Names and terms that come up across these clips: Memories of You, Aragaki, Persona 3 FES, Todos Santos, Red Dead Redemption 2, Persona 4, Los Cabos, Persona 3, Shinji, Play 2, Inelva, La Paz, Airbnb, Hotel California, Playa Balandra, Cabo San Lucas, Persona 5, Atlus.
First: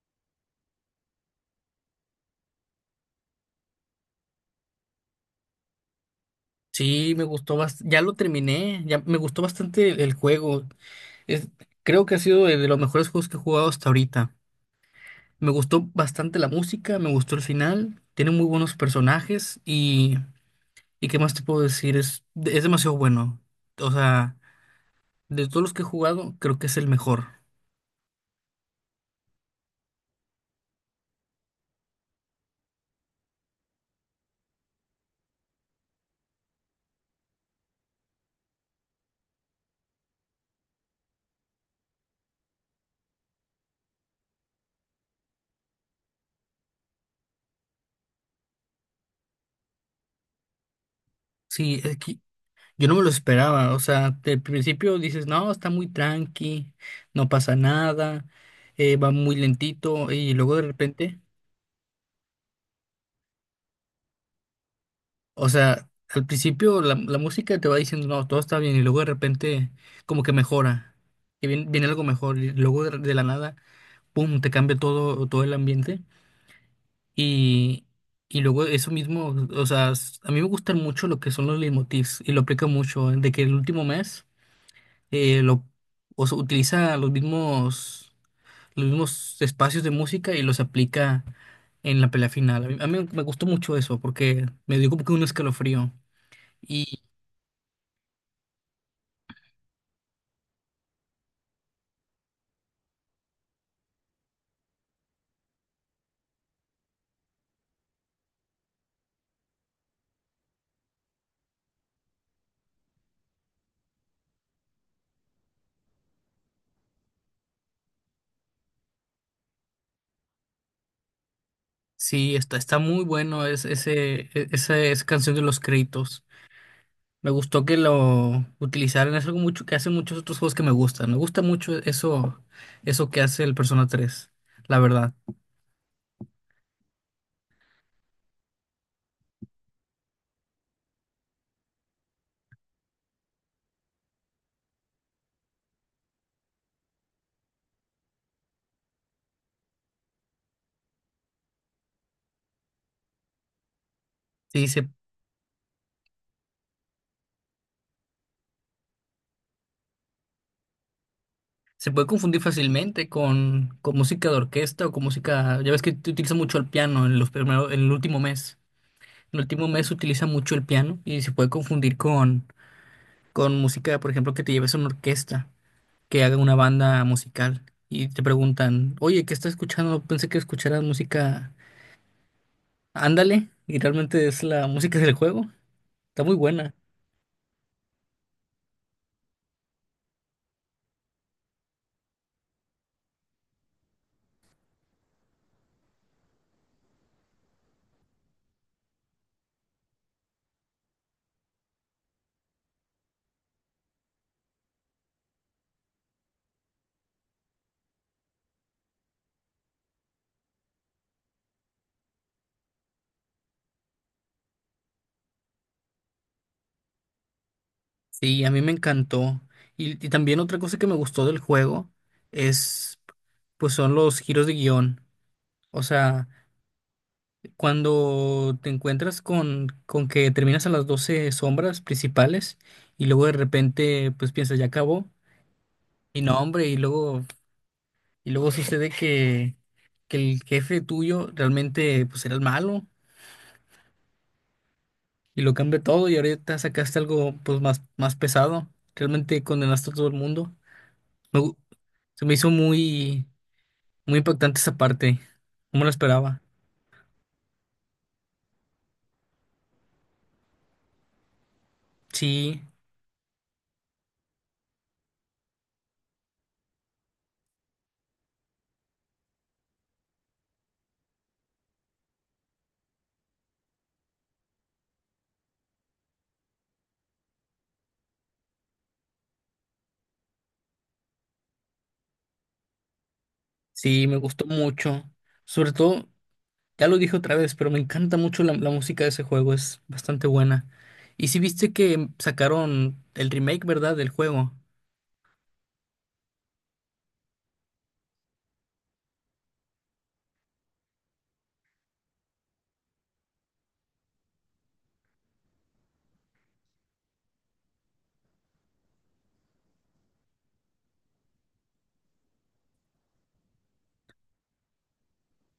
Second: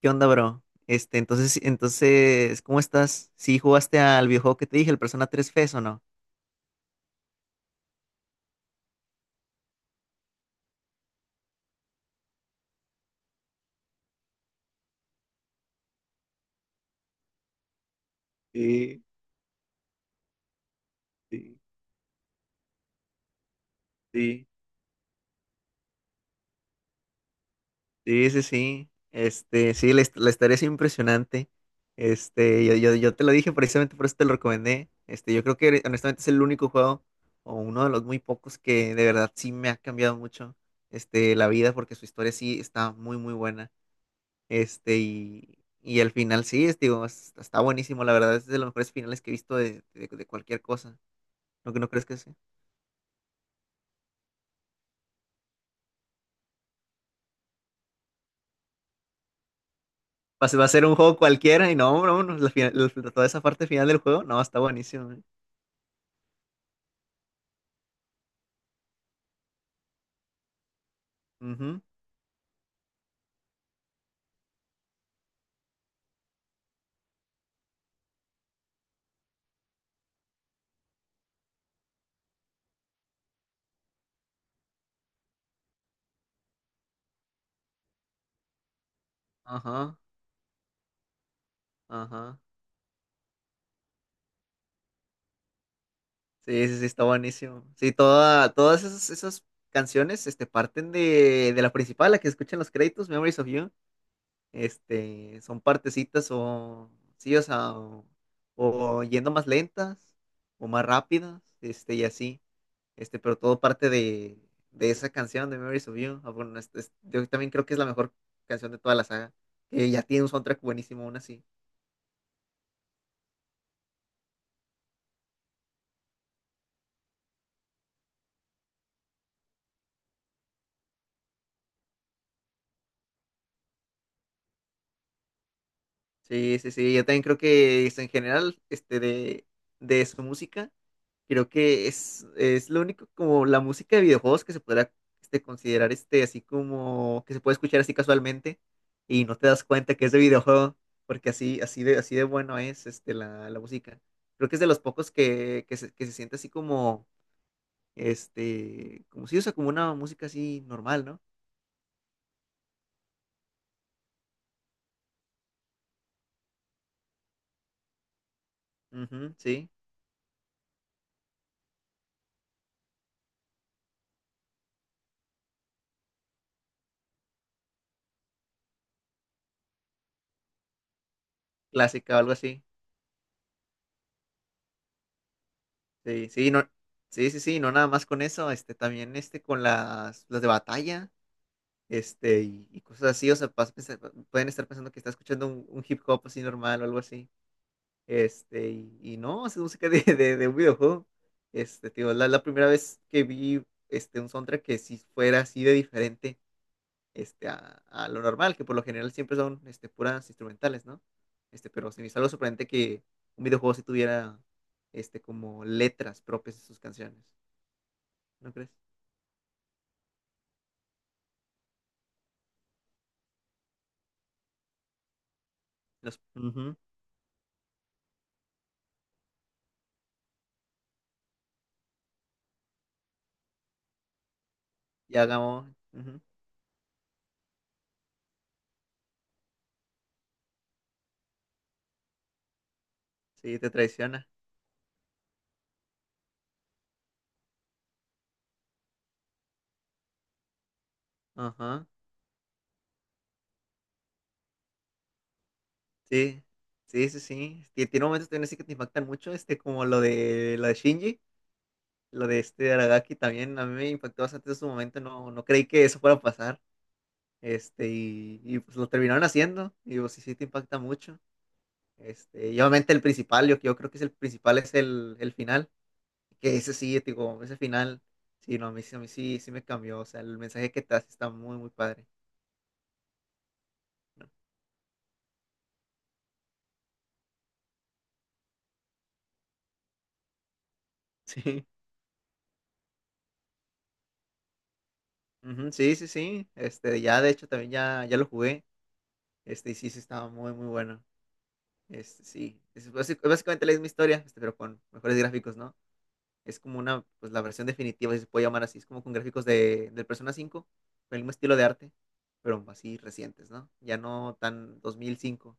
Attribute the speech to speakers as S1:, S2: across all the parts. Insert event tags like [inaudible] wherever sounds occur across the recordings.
S1: ¿Qué onda, bro? ¿Cómo estás? ¿Sí jugaste al videojuego que te dije, el Persona 3 FES o no?
S2: Sí, me gustó bastante. Ya lo terminé. Ya me gustó bastante el juego. Es, creo que ha sido de los mejores juegos que he jugado hasta ahorita. Me gustó bastante la música, me gustó el final. Tiene muy buenos
S1: Sí,
S2: personajes y ¿qué más te
S1: sí,
S2: puedo decir? Es demasiado bueno. O sea,
S1: sí.
S2: de todos los que he jugado, creo que es el mejor.
S1: Sí, sí, sí. Sí, la historia es impresionante. Yo te lo dije, precisamente por eso te lo recomendé. Yo creo que, honestamente, es el único juego, o uno de los muy pocos, que de verdad sí me ha cambiado mucho, la vida, porque su historia sí está muy, muy buena. Y el final sí, está buenísimo, la verdad, es de los mejores finales que he visto de, de cualquier cosa. No, que
S2: Sí,
S1: no
S2: es
S1: crees que
S2: que
S1: sea.
S2: yo no me lo esperaba. O sea, de principio dices, no, está muy tranqui, no pasa nada, va muy lentito y
S1: Va a
S2: luego
S1: ser
S2: de
S1: va a ser un juego
S2: repente.
S1: cualquiera, y no, no, no, toda esa parte final del juego, no, está buenísimo.
S2: O sea, al principio la música te va diciendo, no, todo está bien, y luego de repente como que mejora, y viene,
S1: Ujú.
S2: viene algo mejor, y luego de la nada, pum, te cambia todo, todo el ambiente, y, y luego eso mismo, o sea, a mí me gustan mucho lo que son los leitmotivs, y lo aplico mucho, ¿eh? De que el último mes, eh, lo, o sea, utiliza los mismos espacios de
S1: Ajá,
S2: música y los aplica en la pelea
S1: ajá.
S2: final. A mí me gustó mucho eso, porque me dio como que un escalofrío.
S1: Sí, sí, sí, está buenísimo. Sí, todas esas, esas canciones, parten de la principal, la que escuchan los créditos, Memories of You. Son partecitas o sí, o yendo más lentas o más rápidas, y así, pero todo parte de esa canción de Memories of You. Ah, bueno, yo también creo que es la mejor canción de toda la saga, que ya tiene un soundtrack buenísimo aún así.
S2: Sí, está, está muy bueno es, ese, esa, esa canción de los créditos. Me gustó que lo utilizaran. Es algo mucho que hacen muchos otros juegos que me gustan. Me gusta mucho eso, eso que hace el Persona 3, la verdad.
S1: Sí, sí, sí, yo también creo que es en general, de su música. Creo que es lo único como la música de videojuegos que se podrá, considerar, así como que se puede escuchar así casualmente y no te das cuenta que es de videojuego, porque así, así de bueno es la, la música. Creo que es
S2: Sí,
S1: de los
S2: se,
S1: pocos que, que se siente así como, como si usa como una música así normal, ¿no?
S2: se puede confundir fácilmente con música de orquesta o con música. Ya ves que te utiliza mucho el piano en los primeros, en el último mes.
S1: Ujú,
S2: En el último
S1: sí,
S2: mes se utiliza mucho el piano y se puede confundir con música, por ejemplo, que te lleves a una orquesta, que haga una banda musical y te preguntan, oye, ¿qué estás escuchando? Pensé que escucharas música,
S1: clásica o algo así.
S2: ándale, y realmente es la música del juego, está
S1: Sí,
S2: muy
S1: sí, no,
S2: buena.
S1: sí, sí, sí, no nada más con eso, también con las de batalla. Y cosas así, o sea, pueden estar pensando que está escuchando un hip hop así normal o algo así, y no, es música de, [laughs] de un videojuego. Tío, la primera vez que vi, un soundtrack que si fuera así de diferente, a lo normal, que por lo general siempre son, puras instrumentales, ¿no? Pero se me hizo algo sorprendente que un videojuego sí tuviera, como letras propias de sus canciones,
S2: Sí, a
S1: ¿no
S2: mí
S1: crees?
S2: me encantó. Y también otra cosa que me gustó del juego es, pues son los giros de guión. O
S1: Los,
S2: sea,
S1: ujú,
S2: cuando te encuentras con que terminas a las 12 sombras principales y luego de repente, pues piensas, ya acabó.
S1: y hagamos, ujú,
S2: Y no, hombre, y luego y luego sucede que el jefe tuyo realmente pues era el malo
S1: sí, te traiciona,
S2: y lo cambia todo y ahorita sacaste algo pues más, más pesado. Realmente condenaste a todo el mundo. Me gu-
S1: ajá.
S2: Se me hizo muy, muy impactante esa parte. No me lo esperaba.
S1: Sí, sí, sí, sí. Tiene momentos también así que te impactan mucho, como lo de Shinji, lo de
S2: Sí,
S1: Aragaki también. A mí me impactó bastante en su momento, no, no creí que eso fuera a pasar. Pues lo terminaron haciendo, y pues sí, sí te impacta mucho. Y obviamente el principal, yo creo que es el principal, es el final, que ese sí, te digo, ese final, sí, no, a mí, a mí sí, sí me cambió, o sea, el mensaje que te hace está muy, muy padre,
S2: sí, me
S1: ¿no?
S2: gustó mucho. Sobre todo, ya lo dije otra vez, pero me encanta mucho la música de ese juego, es bastante buena. Y sí
S1: Sí.
S2: viste que sacaron el remake, ¿verdad? Del juego.
S1: Ujú, sí, sí, sí. Ya de hecho también ya, ya lo jugué. Y sí, sí, estaba muy, muy bueno. Sí, es básicamente la misma historia, pero con mejores gráficos, ¿no? Es como una, pues la versión definitiva, si se puede llamar así. Es como con gráficos de, del Persona 5, con el mismo estilo de arte, pero así recientes, ¿no? Ya no tan 2005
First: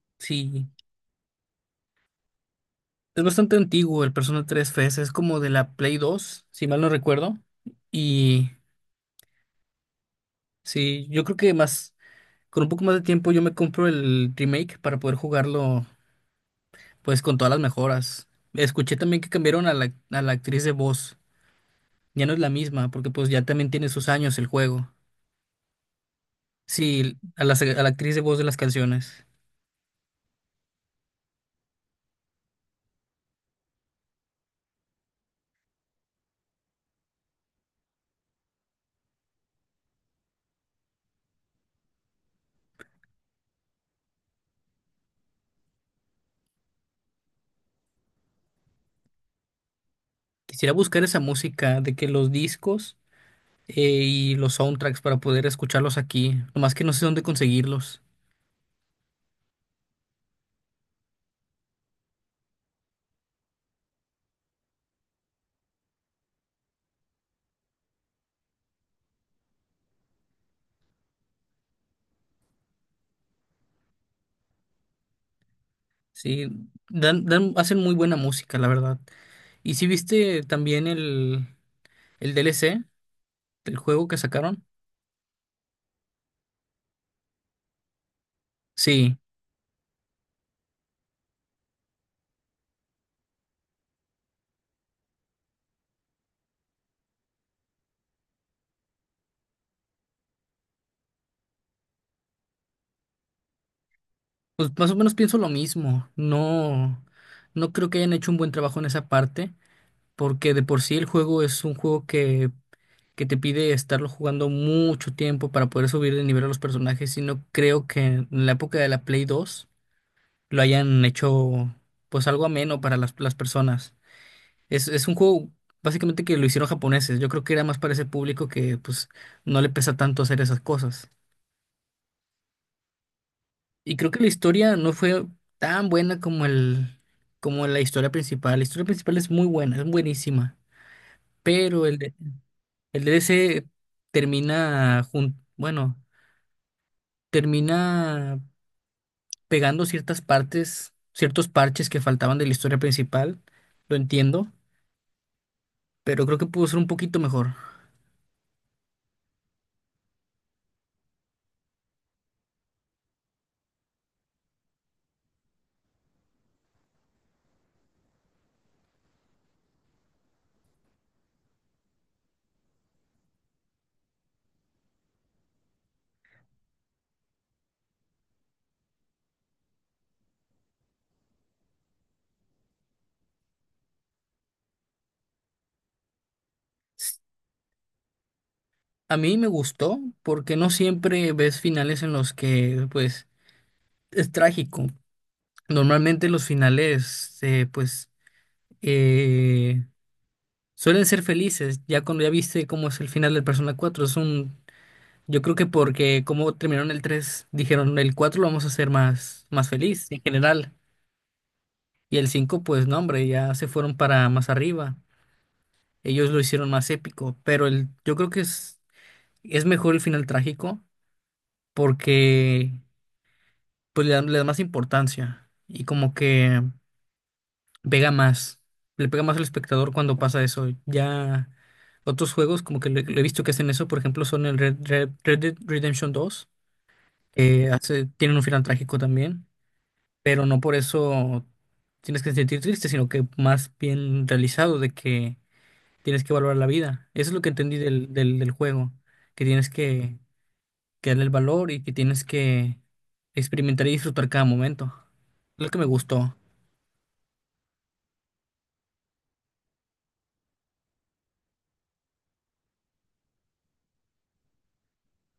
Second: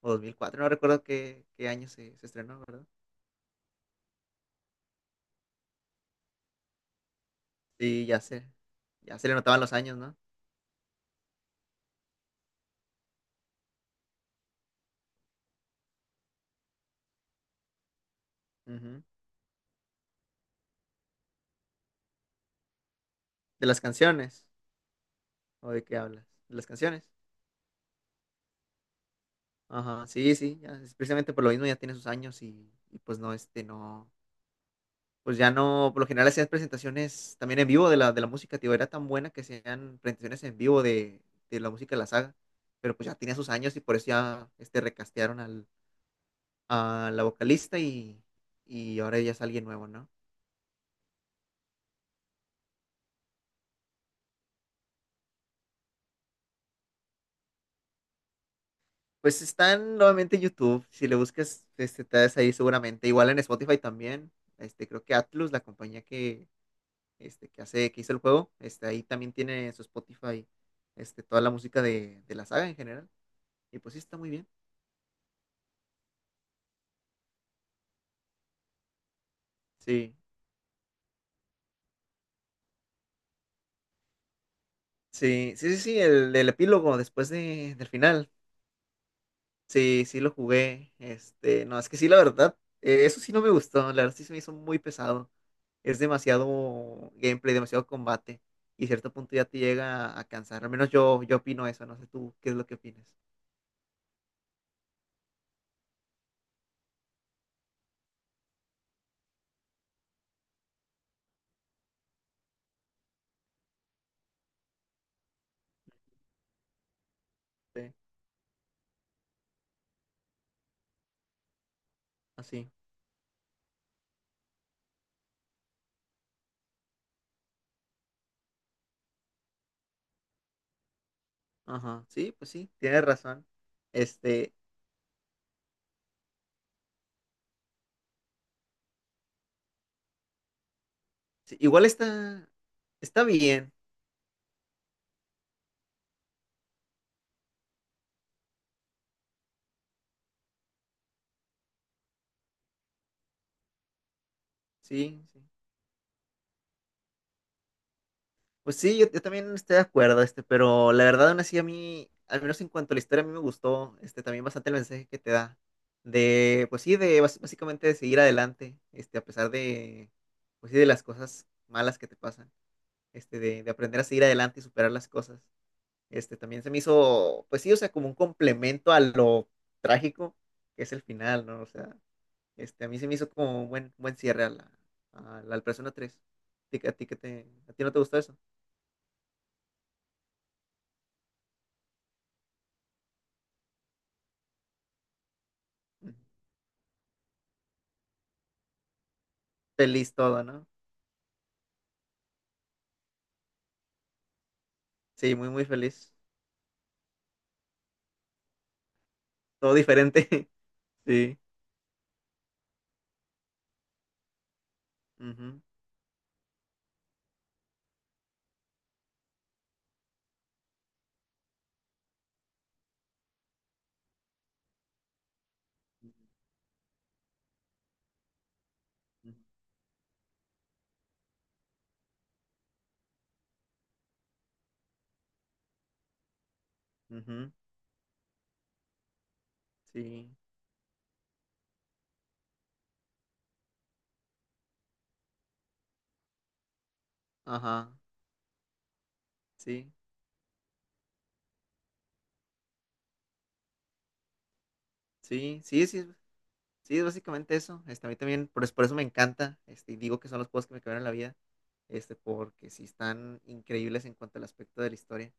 S1: o 2004,
S2: Sí.
S1: no recuerdo qué, qué año se, se estrenó, ¿verdad?
S2: Es bastante antiguo el Persona 3 FS, es como de la Play 2, si mal no recuerdo.
S1: Sí, ya se,
S2: Y
S1: ya se le notaban los años, ¿no?
S2: sí, yo creo que más, con un poco más de tiempo yo me compro el remake para poder jugarlo pues con todas las mejoras. Escuché
S1: Ujú.
S2: también que cambiaron a la actriz de voz, ya no es la misma, porque pues ya
S1: ¿De
S2: también
S1: las
S2: tiene sus años
S1: canciones,
S2: el juego.
S1: o de qué hablas? De las canciones.
S2: Sí, a la actriz de voz de las canciones.
S1: Ajá, sí, sí, ya, es precisamente por lo mismo, ya tiene sus años y pues no, no. Pues ya no, por lo general hacías presentaciones también en vivo de la música. Tío, era tan buena que hacían presentaciones en vivo de la música de la saga, pero pues ya tenía sus años, y por eso ya, recastearon a la vocalista, y ahora ya es alguien nuevo, ¿no?
S2: Quisiera buscar esa música de que los discos y los soundtracks para poder escucharlos aquí, nomás que no sé dónde conseguirlos.
S1: Pues están nuevamente en YouTube, si le buscas, te das ahí seguramente, igual en Spotify también. Creo que Atlus, la compañía que, que hizo el juego, ahí también tiene en su Spotify, toda la música de la saga en general, y pues sí, está muy bien,
S2: Sí, dan, dan, hacen muy buena música, la verdad. ¿Y si
S1: sí.
S2: viste también el DLC del juego que sacaron?
S1: Sí, sí, sí, sí, el epílogo después de, del final.
S2: Sí,
S1: Sí, sí lo jugué. No, es que sí, la verdad, eso sí no me gustó. La verdad sí se me hizo muy pesado. Es demasiado gameplay, demasiado combate. Y a cierto punto ya te llega a cansar. Al menos yo, yo opino eso. No sé tú qué es lo que opinas.
S2: pues más o menos pienso lo mismo. No, no creo que hayan hecho un buen trabajo en esa parte, porque de por sí el juego es un juego que te pide estarlo jugando mucho tiempo para poder subir de nivel a los personajes, y no creo
S1: Sí,
S2: que en la época de la Play 2 lo hayan hecho pues algo
S1: así.
S2: ameno para las personas. Es un juego básicamente que lo hicieron japoneses. Yo creo que era más para ese público que pues no le pesa tanto hacer esas cosas.
S1: Ajá. Sí, pues sí, tienes razón.
S2: Y creo que la
S1: Este,
S2: historia no fue tan buena como el, como la historia principal. La historia principal es muy buena, es buenísima.
S1: sí, igual
S2: Pero el,
S1: está,
S2: el
S1: está
S2: DLC
S1: bien.
S2: bueno, termina pegando ciertas partes, ciertos parches que faltaban de la historia principal. Lo entiendo,
S1: Sí, sí.
S2: pero creo que pudo ser un poquito mejor.
S1: Pues sí, yo también estoy de acuerdo, pero la verdad, aún así, a mí, al menos en cuanto a la historia, a mí me gustó, también bastante el mensaje que te da, de, pues sí, de básicamente de seguir adelante, a pesar de, pues sí, de las cosas malas que te pasan, de aprender a seguir adelante y superar las cosas. También se me hizo, pues sí, o sea, como un complemento a lo trágico que es el final, ¿no? O sea, a mí se me hizo como un buen, buen cierre a la, al Persona tres. ¿A ti, a ti, a ti no te gustó eso?
S2: A mí me gustó porque no siempre ves finales en los que, pues, es trágico. Normalmente los finales, pues, eh,
S1: Feliz todo, ¿no?
S2: suelen ser felices. Ya cuando ya viste cómo es el final del Persona cuatro es un...
S1: Sí,
S2: Yo
S1: muy,
S2: creo
S1: muy
S2: que
S1: feliz.
S2: porque como terminaron el 3 dijeron el 4 lo vamos a hacer más, más
S1: Todo
S2: feliz en
S1: diferente.
S2: general.
S1: [laughs] Sí.
S2: Y el cinco pues, no, hombre, ya se fueron para más arriba.
S1: Ujú,
S2: Ellos lo hicieron más épico. Pero el, yo creo que es mejor el final trágico porque... pues le da más importancia y como que pega más, le pega
S1: ujú,
S2: más al espectador cuando pasa eso. Ya otros juegos como que le he visto que hacen eso, por ejemplo, son el Red Dead Redemption dos
S1: ujú.
S2: que hace, tienen un final trágico también,
S1: Sí.
S2: pero no por eso tienes que sentir triste, sino que más bien realizado de que tienes que valorar la vida. Eso es lo que entendí
S1: Ajá.
S2: del juego, que tienes
S1: Sí.
S2: que darle el valor y que tienes que experimentar y disfrutar cada momento.
S1: Sí,
S2: Lo que me
S1: sí, sí.
S2: gustó.
S1: Sí, es básicamente eso. A mí también, por eso me encanta. Y digo que son los juegos que me cambiaron la vida. Porque sí están increíbles en cuanto al aspecto de la historia.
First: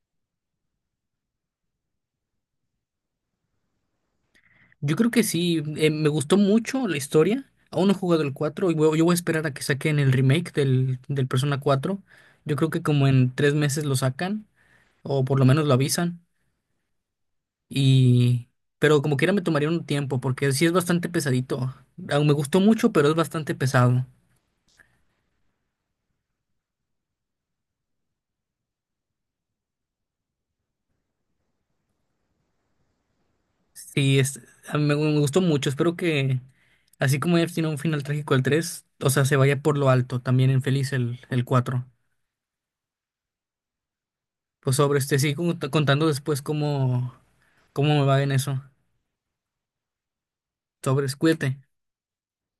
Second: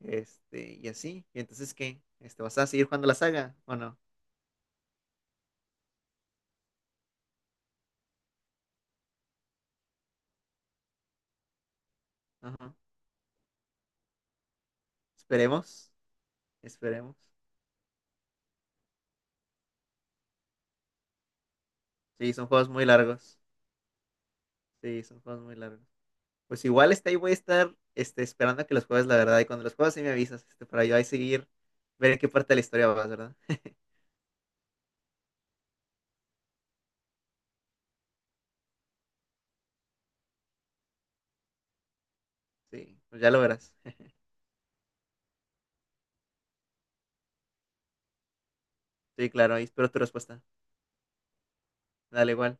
S1: Y así. ¿Y entonces qué? ¿Vas a seguir jugando la saga o no?
S2: Yo creo que sí, me gustó mucho la historia. Aún no he jugado el 4 y yo voy a esperar a que saquen el remake del Persona cuatro. Yo creo
S1: Ajá.
S2: que como en 3 meses lo sacan, o por lo menos lo
S1: Esperemos.
S2: avisan.
S1: Esperemos.
S2: Y... pero como quiera me tomaría un tiempo, porque sí es bastante pesadito. Aún me
S1: Sí, son
S2: gustó
S1: juegos muy
S2: mucho, pero es
S1: largos.
S2: bastante pesado.
S1: Sí, son juegos muy largos. Pues igual, ahí voy a estar, esperando a que los juegues, la verdad. Y cuando los juegues, sí me avisas, para yo ahí seguir, ver en qué parte de la historia vas, ¿verdad? [laughs]
S2: Sí, es... a mí me, me gustó mucho. Espero que, así como ya tiene un final trágico el tres, o sea, se vaya por lo alto, también en feliz el cuatro.
S1: Sí, pues ya lo verás. [laughs]
S2: Pues sobre este, sigo contando después cómo... ¿cómo me va en eso?
S1: Sí, claro, ahí espero tu respuesta.
S2: Sobres, cuídate.
S1: Dale igual.